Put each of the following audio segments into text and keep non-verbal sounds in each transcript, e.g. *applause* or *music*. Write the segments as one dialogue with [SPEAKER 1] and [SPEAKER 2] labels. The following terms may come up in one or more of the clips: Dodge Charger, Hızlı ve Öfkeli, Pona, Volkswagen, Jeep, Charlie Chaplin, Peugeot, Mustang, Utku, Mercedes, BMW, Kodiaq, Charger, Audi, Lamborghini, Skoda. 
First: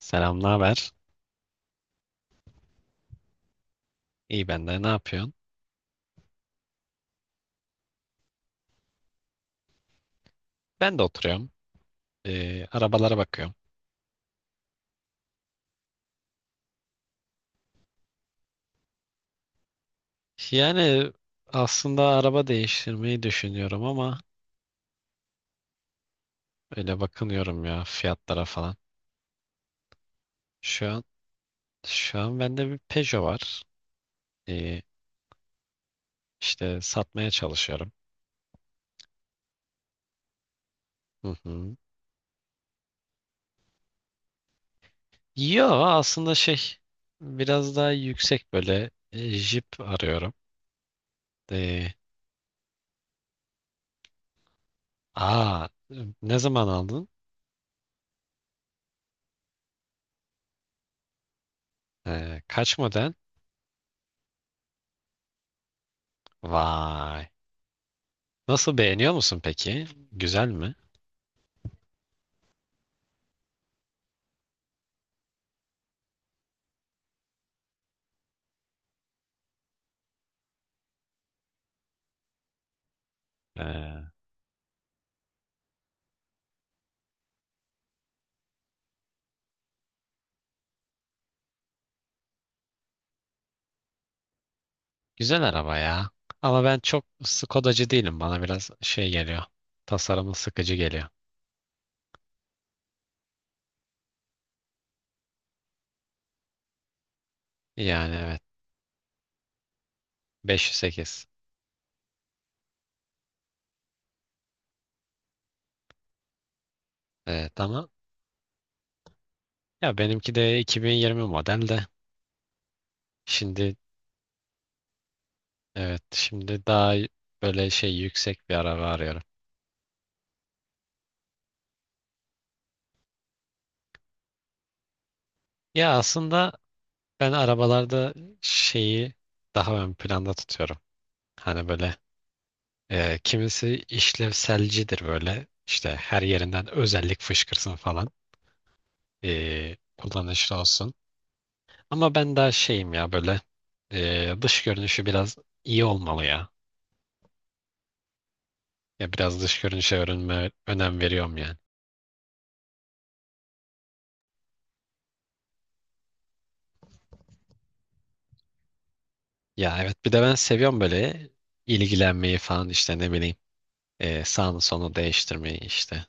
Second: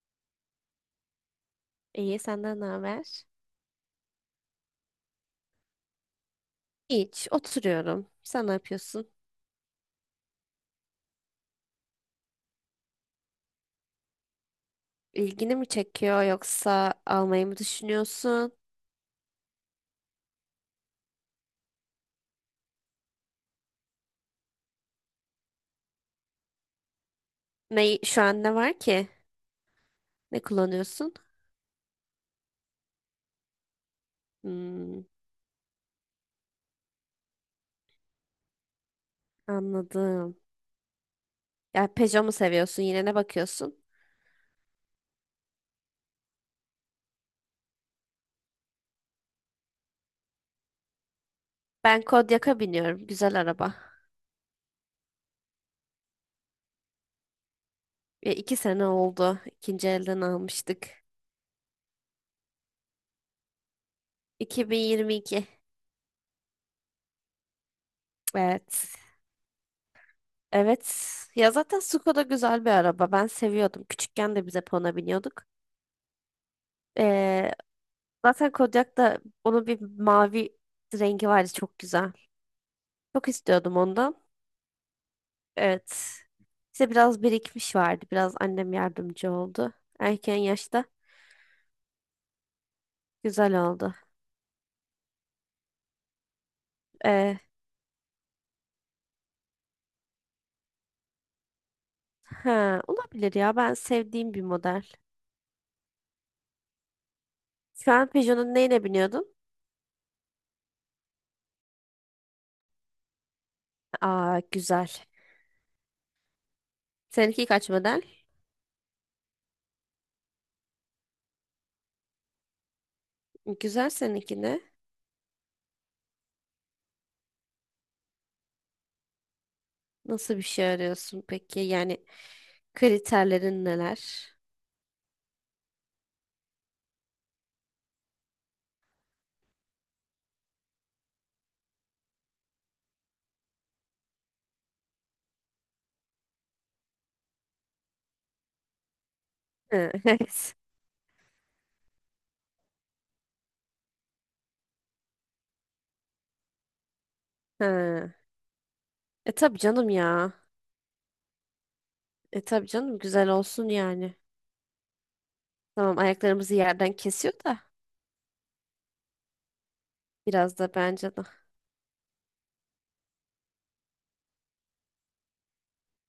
[SPEAKER 1] Selam, ne haber?
[SPEAKER 2] İyi, senden ne haber?
[SPEAKER 1] İyi ben de. Ne yapıyorsun?
[SPEAKER 2] Hiç, oturuyorum. Sen ne yapıyorsun?
[SPEAKER 1] Ben de oturuyorum. Arabalara bakıyorum.
[SPEAKER 2] İlgini mi çekiyor yoksa almayı mı düşünüyorsun?
[SPEAKER 1] Yani aslında araba değiştirmeyi düşünüyorum ama öyle bakınıyorum ya
[SPEAKER 2] Ne, şu an
[SPEAKER 1] fiyatlara
[SPEAKER 2] ne
[SPEAKER 1] falan.
[SPEAKER 2] var ki? Ne
[SPEAKER 1] Şu an
[SPEAKER 2] kullanıyorsun?
[SPEAKER 1] şu an bende bir Peugeot var. Ee,
[SPEAKER 2] Hmm,
[SPEAKER 1] işte satmaya çalışıyorum.
[SPEAKER 2] anladım.
[SPEAKER 1] Hı hı.
[SPEAKER 2] Ya Peugeot mu seviyorsun? Yine ne bakıyorsun?
[SPEAKER 1] Yo, aslında şey, biraz daha yüksek böyle Jeep arıyorum. Ee,
[SPEAKER 2] Ben Kodiaq'a biniyorum. Güzel araba.
[SPEAKER 1] aa Ne zaman aldın?
[SPEAKER 2] Ya, iki sene oldu. İkinci elden almıştık.
[SPEAKER 1] Kaç model?
[SPEAKER 2] 2022.
[SPEAKER 1] Vay. Nasıl,
[SPEAKER 2] Evet.
[SPEAKER 1] beğeniyor musun peki? Güzel mi?
[SPEAKER 2] Evet. Ya zaten Skoda güzel bir araba. Ben seviyordum. Küçükken de bize Pona biniyorduk. Ee, Zaten Kodiak'ta onun bir mavi rengi vardı, çok güzel. Çok istiyordum
[SPEAKER 1] Ee,
[SPEAKER 2] ondan. Evet. İşte biraz birikmiş vardı. Biraz annem yardımcı oldu. Erken yaşta güzel oldu.
[SPEAKER 1] Güzel araba ya. Ama ben çok
[SPEAKER 2] Ee,
[SPEAKER 1] Skodacı değilim. Bana biraz şey geliyor. Tasarımı sıkıcı geliyor.
[SPEAKER 2] ha, olabilir ya. Ben sevdiğim bir model. Şu an
[SPEAKER 1] Yani evet.
[SPEAKER 2] Peugeot'un neyine biniyordun?
[SPEAKER 1] 508.
[SPEAKER 2] Aa, güzel. Seninki
[SPEAKER 1] Evet
[SPEAKER 2] kaç
[SPEAKER 1] ama
[SPEAKER 2] model?
[SPEAKER 1] ya benimki de 2020 model de. Şimdi,
[SPEAKER 2] Güzel, seninki ne?
[SPEAKER 1] evet, şimdi daha böyle şey yüksek bir araba arıyorum.
[SPEAKER 2] Nasıl bir şey arıyorsun peki? Yani kriterlerin neler?
[SPEAKER 1] Ya aslında ben arabalarda şeyi daha ön planda tutuyorum. Hani böyle, kimisi işlevselcidir böyle. İşte her yerinden özellik fışkırsın falan.
[SPEAKER 2] Ha, *laughs* evet.
[SPEAKER 1] Kullanışlı olsun. Ama ben daha şeyim ya, böyle dış görünüşü biraz iyi olmalı ya.
[SPEAKER 2] Ha.
[SPEAKER 1] Ya
[SPEAKER 2] E
[SPEAKER 1] biraz
[SPEAKER 2] tabii
[SPEAKER 1] dış
[SPEAKER 2] canım
[SPEAKER 1] görünüşe
[SPEAKER 2] ya.
[SPEAKER 1] önem veriyorum yani.
[SPEAKER 2] E tabii canım, güzel olsun yani. Tamam, ayaklarımızı yerden kesiyor da
[SPEAKER 1] Ya evet, bir de ben
[SPEAKER 2] biraz da,
[SPEAKER 1] seviyorum
[SPEAKER 2] bence de.
[SPEAKER 1] böyle ilgilenmeyi falan, işte ne bileyim sağını solunu değiştirmeyi, işte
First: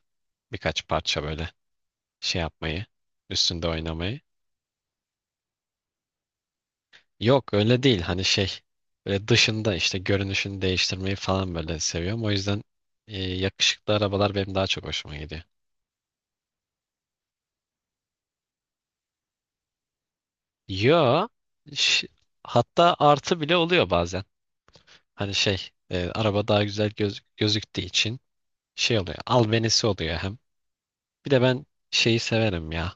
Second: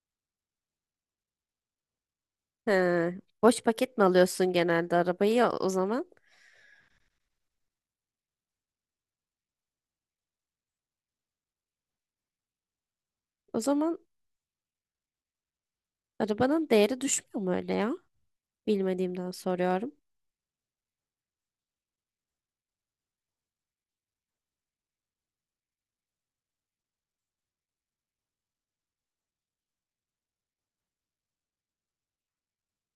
[SPEAKER 1] birkaç parça böyle şey
[SPEAKER 2] He.
[SPEAKER 1] yapmayı,
[SPEAKER 2] Boş
[SPEAKER 1] üstünde
[SPEAKER 2] paket mi
[SPEAKER 1] oynamayı.
[SPEAKER 2] alıyorsun genelde arabayı ya o zaman?
[SPEAKER 1] Yok, öyle değil, hani şey, böyle dışında işte görünüşünü değiştirmeyi falan böyle seviyorum. O yüzden
[SPEAKER 2] O
[SPEAKER 1] yakışıklı
[SPEAKER 2] zaman
[SPEAKER 1] arabalar benim daha çok hoşuma gidiyor.
[SPEAKER 2] arabanın değeri düşmüyor mu öyle ya? Bilmediğimden soruyorum.
[SPEAKER 1] Yo, ş- hatta artı bile oluyor bazen. Hani şey, araba daha güzel gözüktüğü için şey oluyor, albenisi oluyor hem. Bir de ben şeyi severim ya.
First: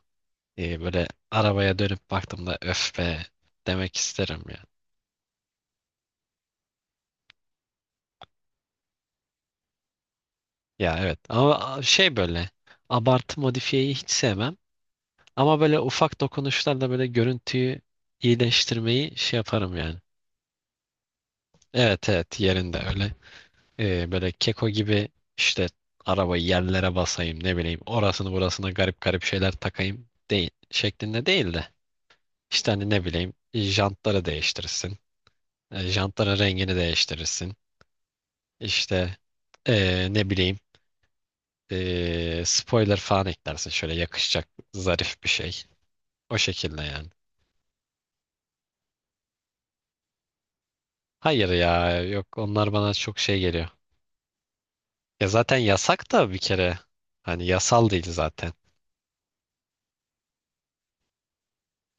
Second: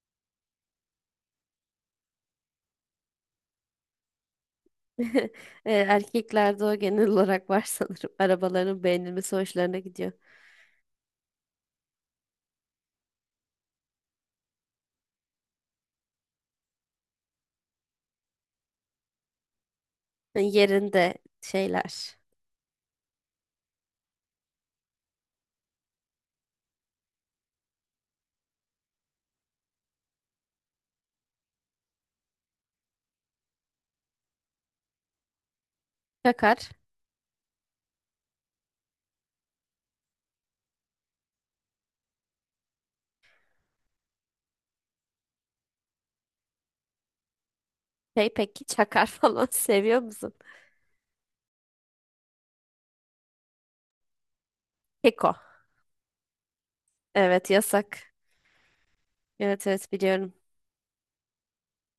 [SPEAKER 1] Böyle arabaya dönüp baktığımda öf be demek isterim ya.
[SPEAKER 2] *laughs* E, erkeklerde o genel olarak var sanırım. Arabaların beğenilmesi hoşlarına gidiyor.
[SPEAKER 1] Ya evet, ama şey, böyle abartı modifiyeyi hiç sevmem. Ama böyle ufak dokunuşlarla böyle görüntüyü iyileştirmeyi şey yaparım yani.
[SPEAKER 2] Yani yerinde
[SPEAKER 1] Evet,
[SPEAKER 2] şeyler.
[SPEAKER 1] evet, yerinde öyle. Böyle keko gibi, işte arabayı yerlere basayım, ne bileyim orasını burasına garip garip şeyler takayım değil şeklinde değil de, işte hani ne bileyim jantları değiştirirsin. Jantların
[SPEAKER 2] Çakar.
[SPEAKER 1] rengini değiştirirsin. İşte, ne bileyim, spoiler falan eklersin şöyle, yakışacak zarif bir şey. O şekilde yani.
[SPEAKER 2] Şey, peki çakar *laughs* falan seviyor musun?
[SPEAKER 1] Hayır ya, yok, onlar bana çok şey geliyor. Ya
[SPEAKER 2] Keko.
[SPEAKER 1] zaten yasak da bir kere. Hani
[SPEAKER 2] Evet,
[SPEAKER 1] yasal değil
[SPEAKER 2] yasak.
[SPEAKER 1] zaten.
[SPEAKER 2] Evet, evet, biliyorum.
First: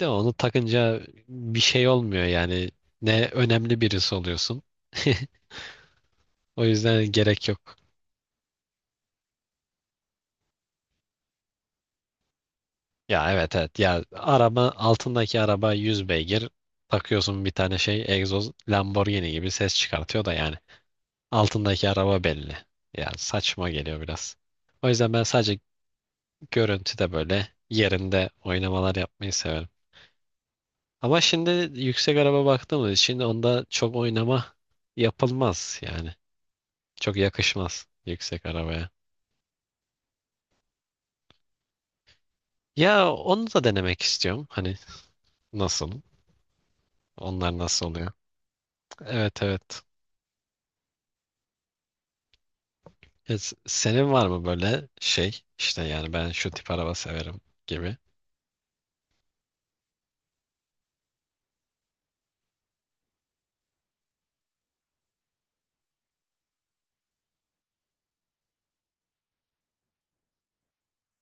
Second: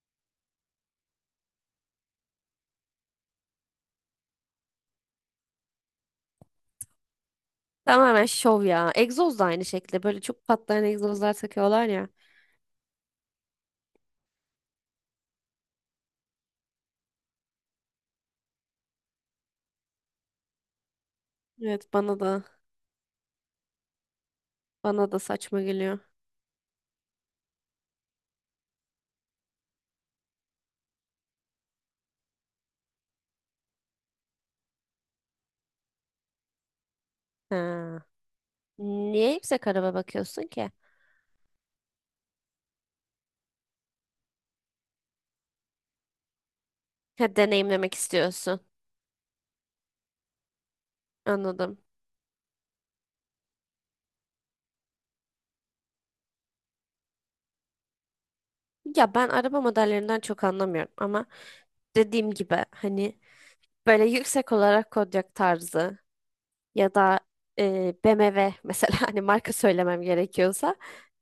[SPEAKER 1] De onu takınca bir şey olmuyor yani. Ne önemli birisi oluyorsun. *laughs* O yüzden gerek yok.
[SPEAKER 2] Tamamen şov ya. Egzoz da aynı şekilde. Böyle çok patlayan egzozlar takıyorlar ya.
[SPEAKER 1] Ya evet, evet. Ya araba, altındaki araba 100 beygir. Takıyorsun bir tane şey egzoz, Lamborghini gibi ses çıkartıyor da yani. Altındaki
[SPEAKER 2] Evet, bana
[SPEAKER 1] araba
[SPEAKER 2] da
[SPEAKER 1] belli. Ya saçma geliyor biraz. O
[SPEAKER 2] bana
[SPEAKER 1] yüzden
[SPEAKER 2] da
[SPEAKER 1] ben sadece
[SPEAKER 2] saçma geliyor.
[SPEAKER 1] görüntüde böyle yerinde oynamalar yapmayı severim. Ama şimdi yüksek araba baktığımız için onda çok oynama yapılmaz yani. Çok yakışmaz
[SPEAKER 2] Ha.
[SPEAKER 1] yüksek arabaya.
[SPEAKER 2] Niye yüksek araba bakıyorsun ki?
[SPEAKER 1] Ya onu da denemek istiyorum. Hani nasıl?
[SPEAKER 2] Ha,
[SPEAKER 1] Onlar nasıl
[SPEAKER 2] deneyimlemek
[SPEAKER 1] oluyor?
[SPEAKER 2] istiyorsun.
[SPEAKER 1] Evet, evet.
[SPEAKER 2] Anladım.
[SPEAKER 1] Ya, senin var mı böyle şey? İşte yani ben şu tip araba severim gibi.
[SPEAKER 2] Ya ben araba modellerinden çok anlamıyorum ama dediğim gibi hani böyle yüksek olarak Kodiaq tarzı ya da BMW mesela, *laughs* hani marka söylemem gerekiyorsa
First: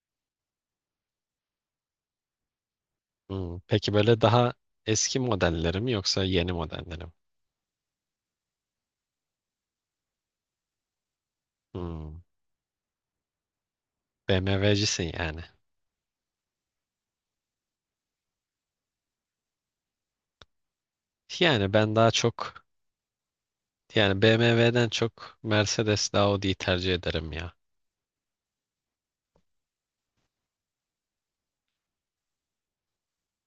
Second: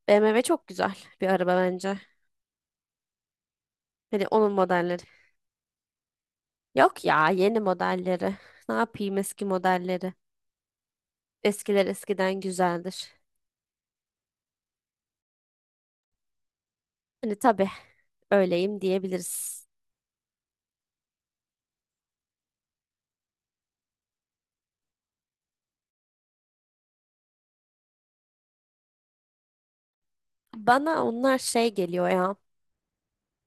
[SPEAKER 2] BMW çok güzel bir araba bence.
[SPEAKER 1] Hmm, peki böyle
[SPEAKER 2] Hani
[SPEAKER 1] daha
[SPEAKER 2] onun modelleri.
[SPEAKER 1] eski modelleri mi yoksa yeni modelleri
[SPEAKER 2] Yok
[SPEAKER 1] mi?
[SPEAKER 2] ya, yeni modelleri. Ne yapayım eski modelleri? Eskiler
[SPEAKER 1] Hmm.
[SPEAKER 2] eskiden güzeldir.
[SPEAKER 1] BMW'cisin yani.
[SPEAKER 2] Hani tabii, öyleyim diyebiliriz.
[SPEAKER 1] Yani ben daha çok, yani BMW'den çok Mercedes, Audi'yi tercih ederim ya.
[SPEAKER 2] Bana onlar şey geliyor ya.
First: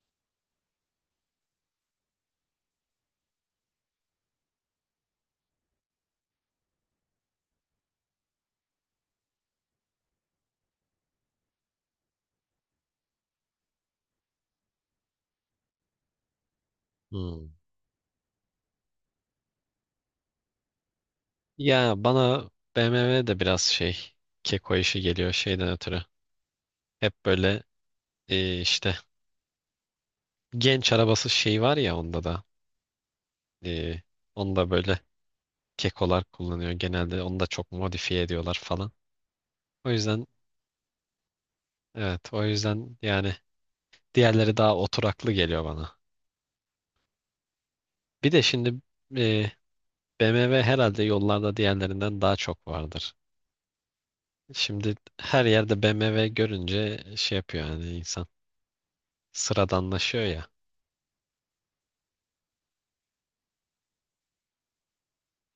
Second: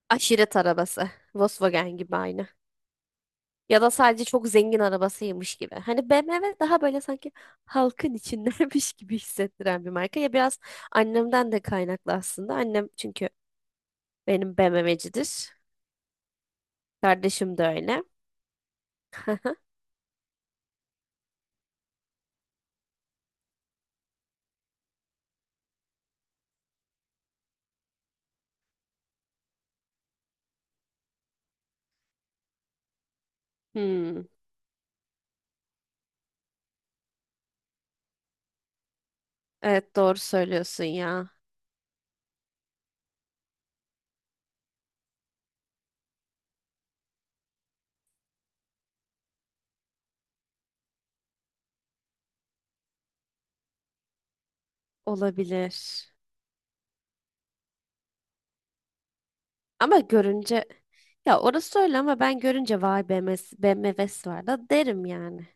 [SPEAKER 2] Aşiret arabası. Volkswagen gibi aynı. Ya da sadece çok zengin arabasıymış gibi. Hani BMW daha böyle sanki halkın içindeymiş *laughs* gibi hissettiren bir marka. Ya biraz annemden de kaynaklı aslında. Annem çünkü benim BMW'cidir.
[SPEAKER 1] Hmm.
[SPEAKER 2] Kardeşim de öyle. *laughs*
[SPEAKER 1] Ya bana BMW de biraz şey, keko işi geliyor şeyden ötürü. Hep böyle işte genç arabası şey var ya, onda da e,
[SPEAKER 2] Hmm,
[SPEAKER 1] onda böyle kekolar kullanıyor genelde, onu da çok modifiye ediyorlar falan. O
[SPEAKER 2] evet, doğru
[SPEAKER 1] yüzden
[SPEAKER 2] söylüyorsun ya.
[SPEAKER 1] evet, o yüzden yani diğerleri daha oturaklı geliyor bana. Bir de şimdi e, BMW herhalde yollarda diğerlerinden daha çok vardır. Şimdi her yerde
[SPEAKER 2] Olabilir.
[SPEAKER 1] BMW görünce şey yapıyor yani insan,
[SPEAKER 2] Ama
[SPEAKER 1] sıradanlaşıyor ya.
[SPEAKER 2] görünce, ya orası öyle ama ben görünce vay BMW'si var da derim yani.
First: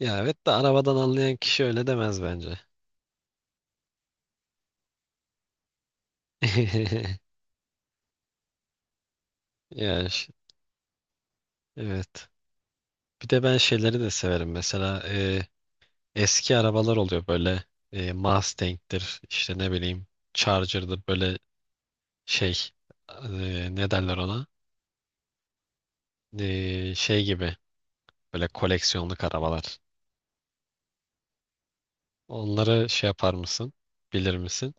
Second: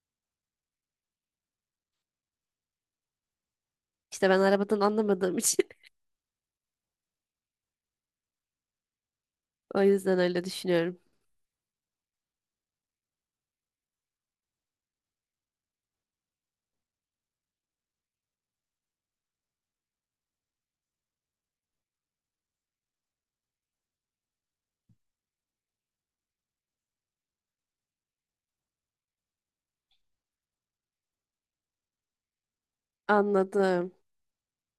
[SPEAKER 1] Ya evet de arabadan anlayan kişi öyle demez bence.
[SPEAKER 2] İşte ben arabadan anlamadığım için
[SPEAKER 1] *laughs*
[SPEAKER 2] *laughs* o
[SPEAKER 1] Ya,
[SPEAKER 2] yüzden öyle düşünüyorum.
[SPEAKER 1] evet. Bir de ben şeyleri de severim. Mesela eski arabalar oluyor böyle, Mustang'dir, işte ne bileyim Charger'dır böyle şey, ne derler ona? Şey gibi, böyle koleksiyonluk arabalar. Onları şey yapar mısın?
[SPEAKER 2] Anladım.
[SPEAKER 1] Bilir misin?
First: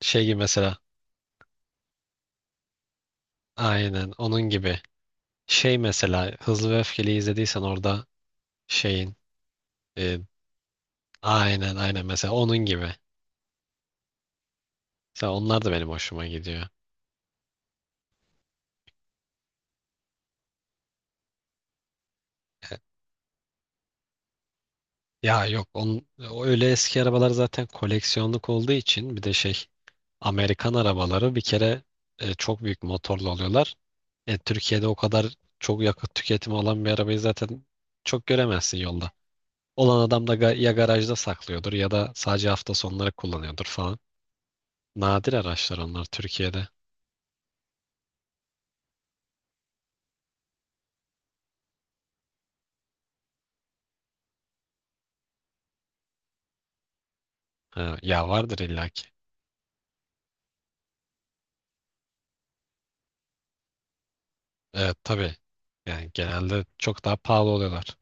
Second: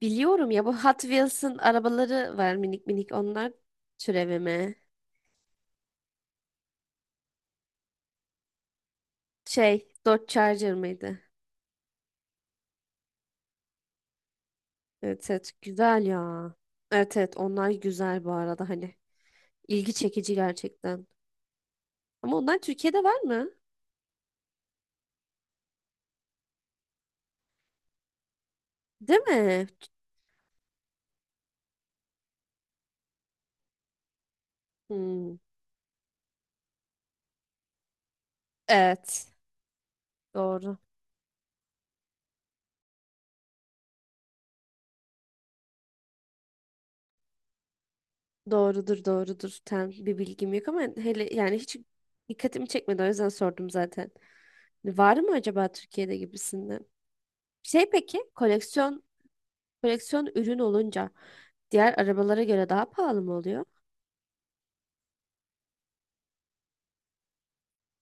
[SPEAKER 1] Şey gibi
[SPEAKER 2] Biliyorum ya, bu
[SPEAKER 1] mesela,
[SPEAKER 2] Hot Wheels'ın arabaları var, minik minik onlar,
[SPEAKER 1] aynen
[SPEAKER 2] türevi
[SPEAKER 1] onun
[SPEAKER 2] mi?
[SPEAKER 1] gibi. Şey mesela, Hızlı ve Öfkeli izlediysen orada, şeyin,
[SPEAKER 2] Şey,
[SPEAKER 1] e,
[SPEAKER 2] Dodge Charger mıydı?
[SPEAKER 1] aynen, aynen mesela onun gibi.
[SPEAKER 2] Evet,
[SPEAKER 1] Mesela
[SPEAKER 2] evet,
[SPEAKER 1] onlar da benim
[SPEAKER 2] güzel
[SPEAKER 1] hoşuma
[SPEAKER 2] ya.
[SPEAKER 1] gidiyor.
[SPEAKER 2] Evet, evet, onlar güzel bu arada, hani ilgi çekici gerçekten. Ama onlar
[SPEAKER 1] E,
[SPEAKER 2] Türkiye'de var mı?
[SPEAKER 1] Ya yok, o öyle eski arabalar zaten, koleksiyonluk olduğu için
[SPEAKER 2] Değil
[SPEAKER 1] bir de şey,
[SPEAKER 2] mi?
[SPEAKER 1] Amerikan arabaları bir kere çok büyük motorlu oluyorlar. Türkiye'de o kadar
[SPEAKER 2] Hmm,
[SPEAKER 1] çok yakıt tüketimi olan bir arabayı zaten çok göremezsin yolda.
[SPEAKER 2] evet
[SPEAKER 1] Olan adam da ya
[SPEAKER 2] doğru.
[SPEAKER 1] garajda saklıyordur ya da sadece hafta sonları kullanıyordur falan. Nadir araçlar onlar Türkiye'de.
[SPEAKER 2] Doğrudur, doğrudur. Tam bir bilgim yok ama hele yani hiç dikkatimi çekmedi, o yüzden sordum zaten. Var mı acaba Türkiye'de gibisinden? Şey,
[SPEAKER 1] Ha,
[SPEAKER 2] peki
[SPEAKER 1] ya vardır
[SPEAKER 2] koleksiyon
[SPEAKER 1] illaki.
[SPEAKER 2] koleksiyon ürün olunca diğer arabalara göre daha pahalı mı oluyor?
[SPEAKER 1] Evet, tabii. Yani genelde çok daha pahalı oluyorlar.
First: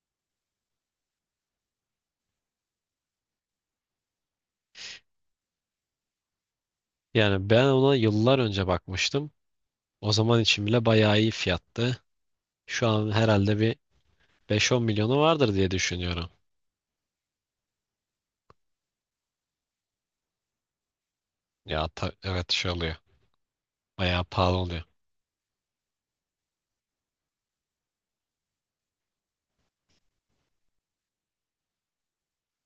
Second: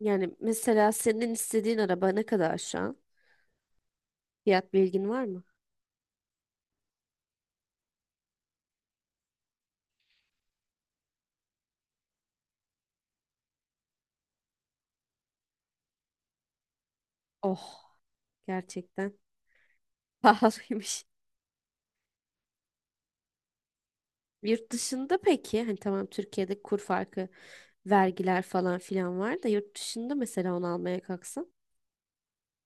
[SPEAKER 2] Yani mesela senin istediğin araba ne kadar şu an? Fiyat bilgin var mı?
[SPEAKER 1] Yani ben ona yıllar önce bakmıştım. O zaman için bile bayağı iyi fiyattı. Şu an herhalde bir beş on milyonu vardır diye düşünüyorum.
[SPEAKER 2] Oh, gerçekten *laughs* pahalıymış.
[SPEAKER 1] Ya, evet, şey oluyor. Bayağı pahalı
[SPEAKER 2] Yurt
[SPEAKER 1] oluyor.
[SPEAKER 2] dışında peki, hani tamam Türkiye'de kur farkı, vergiler falan filan var da yurt dışında mesela onu almaya kalksan?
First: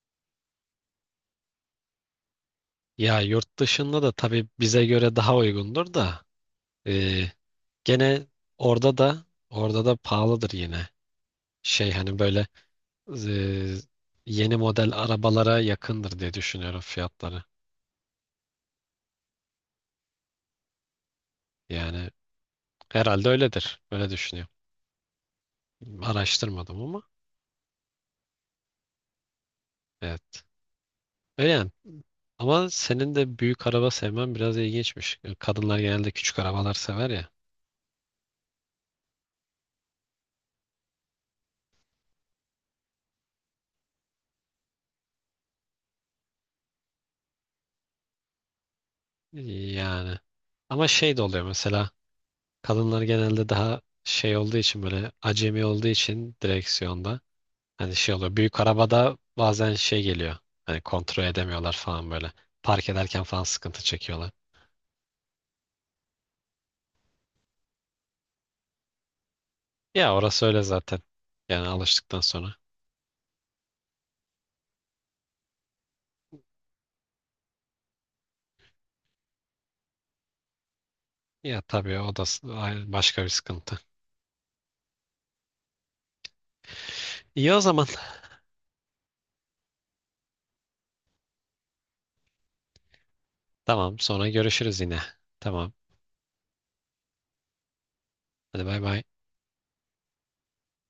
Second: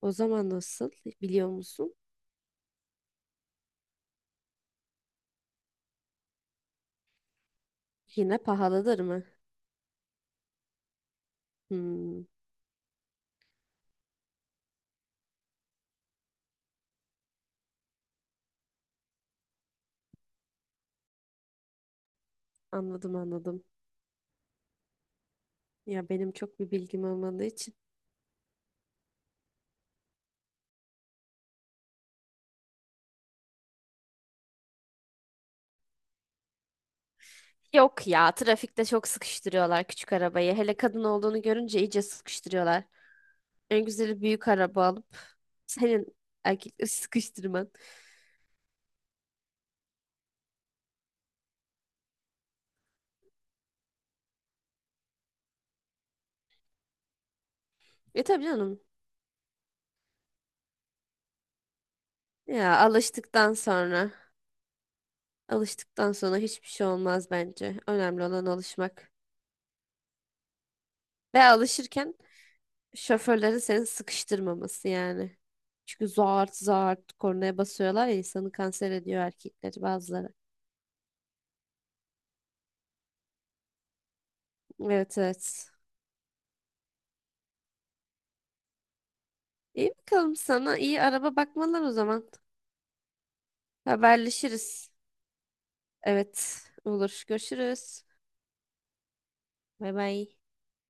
[SPEAKER 2] O zaman nasıl, biliyor musun?
[SPEAKER 1] Ya yurt dışında da tabii bize göre daha uygundur da, e, gene
[SPEAKER 2] Yine
[SPEAKER 1] orada
[SPEAKER 2] pahalıdır mı?
[SPEAKER 1] da orada da pahalıdır yine. Şey, hani
[SPEAKER 2] Hmm,
[SPEAKER 1] böyle, e, yeni model arabalara yakındır diye düşünüyorum fiyatları. Yani
[SPEAKER 2] anladım
[SPEAKER 1] herhalde
[SPEAKER 2] anladım.
[SPEAKER 1] öyledir. Öyle düşünüyorum.
[SPEAKER 2] Ya benim çok bir
[SPEAKER 1] Araştırmadım ama
[SPEAKER 2] bilgim olmadığı için.
[SPEAKER 1] evet. Öyle yani. Ama senin de büyük araba sevmen biraz ilginçmiş. Kadınlar genelde küçük arabalar sever ya.
[SPEAKER 2] Yok ya, trafikte çok sıkıştırıyorlar küçük arabayı. Hele kadın olduğunu görünce iyice sıkıştırıyorlar. En güzeli büyük araba alıp senin erkekleri *laughs* sıkıştırman.
[SPEAKER 1] Yani. Ama şey de oluyor mesela. Kadınlar genelde daha şey olduğu için, böyle acemi olduğu için direksiyonda. Hani şey
[SPEAKER 2] E
[SPEAKER 1] oluyor.
[SPEAKER 2] tabii
[SPEAKER 1] Büyük
[SPEAKER 2] canım.
[SPEAKER 1] arabada bazen şey geliyor. Hani kontrol edemiyorlar falan böyle.
[SPEAKER 2] Ya
[SPEAKER 1] Park ederken falan
[SPEAKER 2] alıştıktan
[SPEAKER 1] sıkıntı
[SPEAKER 2] sonra
[SPEAKER 1] çekiyorlar.
[SPEAKER 2] alıştıktan sonra hiçbir şey olmaz bence. Önemli olan alışmak.
[SPEAKER 1] Ya orası öyle zaten.
[SPEAKER 2] Ve
[SPEAKER 1] Yani
[SPEAKER 2] alışırken
[SPEAKER 1] alıştıktan sonra.
[SPEAKER 2] şoförlerin seni sıkıştırmaması yani. Çünkü zart zart kornaya basıyorlar ya, insanı kanser ediyor erkekleri bazıları.
[SPEAKER 1] Ya tabii, o da başka bir sıkıntı.
[SPEAKER 2] Evet, evet.
[SPEAKER 1] İyi o zaman.
[SPEAKER 2] İyi, bakalım, sana iyi araba bakmalar o zaman.
[SPEAKER 1] *laughs* Tamam, sonra görüşürüz
[SPEAKER 2] Haberleşiriz.
[SPEAKER 1] yine. Tamam.
[SPEAKER 2] Evet, olur. Görüşürüz.
[SPEAKER 1] Hadi, bay bay.
[SPEAKER 2] Bay bay.